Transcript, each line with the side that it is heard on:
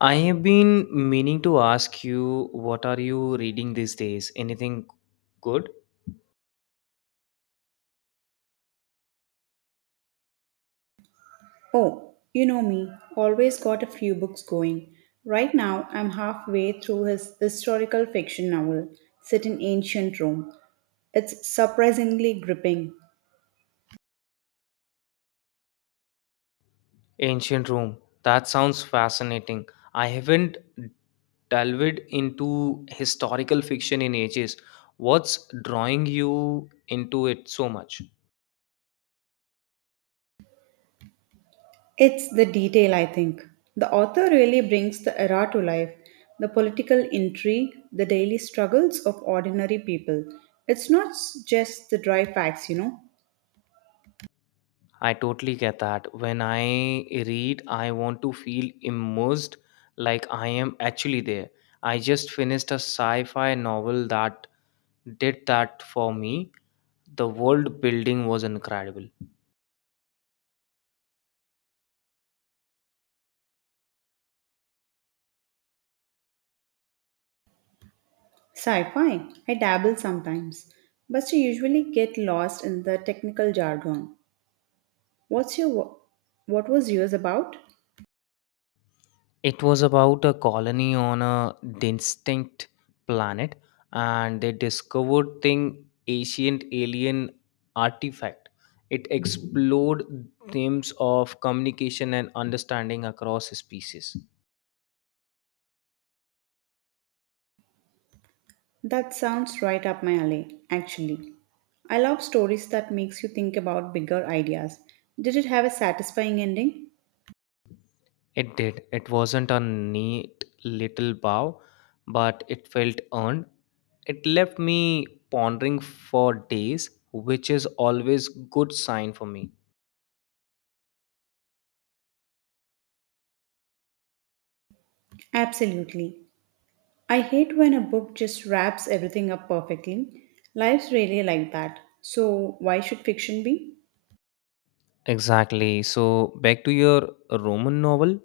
left: I have been meaning to ask you, what are you reading these days? Anything good?
right: Oh, you know me, always got a few books going. Right now, I'm halfway through his historical fiction novel, set in ancient Rome. It's surprisingly gripping.
left: Ancient Rome. That sounds fascinating. I haven't delved into historical fiction in ages. What's drawing you into it so much?
right: It's the detail, I think. The author really brings the era to life: the political intrigue, the daily struggles of ordinary people. It's not just the dry facts, you know.
left: I totally get that. When I read, I want to feel immersed, like I am actually there. I just finished a sci fi novel that did that for me. The world building was incredible.
right: Sci fi, I dabble sometimes, but I usually get lost in the technical jargon. What's your wo- what was yours about?
left: It was about a colony on a distinct planet, and they discovered thing ancient alien artifact. It explored themes of communication and understanding across species.
right: That sounds right up my alley, actually. I love stories that makes you think about bigger ideas. Did it have a satisfying ending?
left: It did. It wasn't a neat little bow, but it felt earned. It left me pondering for days, which is always good sign for me.
right: Absolutely. I hate when a book just wraps everything up perfectly. Life's really like that. So why should fiction be?
left: Exactly. So back to your Roman novel,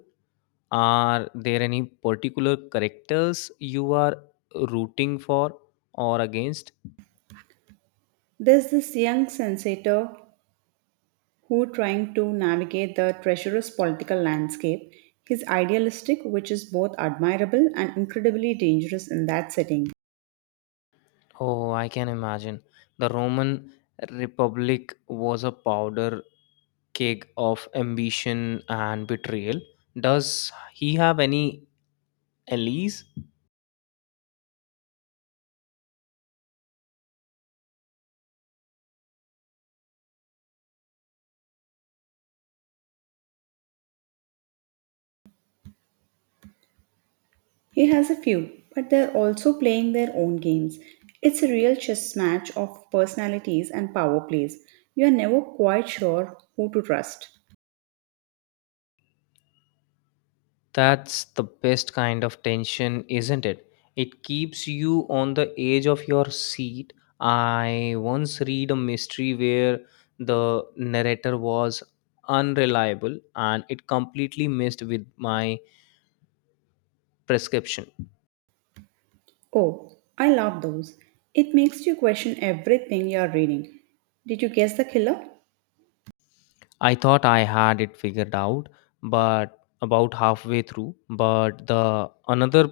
left: are there any particular characters you are rooting for or against?
right: There's this young senator who trying to navigate the treacherous political landscape. He's idealistic, which is both admirable and incredibly dangerous in that setting.
left: Oh, I can imagine. The Roman Republic was a powder keg of ambition and betrayal. Does he have any allies?
right: He has a few, but they're also playing their own games. It's a real chess match of personalities and power plays. You're never quite sure who to trust.
left: That's the best kind of tension, isn't it? It keeps you on the edge of your seat. I once read a mystery where the narrator was unreliable and it completely messed with my prescription.
right: Oh, I love those. It makes you question everything you're reading. Did you guess the killer?
left: I thought I had it figured out, but about halfway through, but the another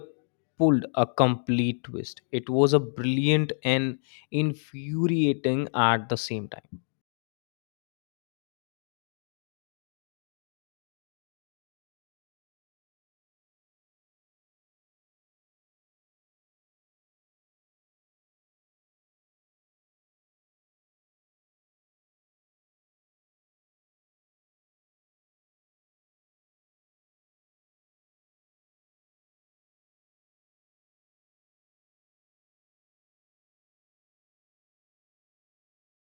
left: pulled a complete twist. It was a brilliant and infuriating at the same time.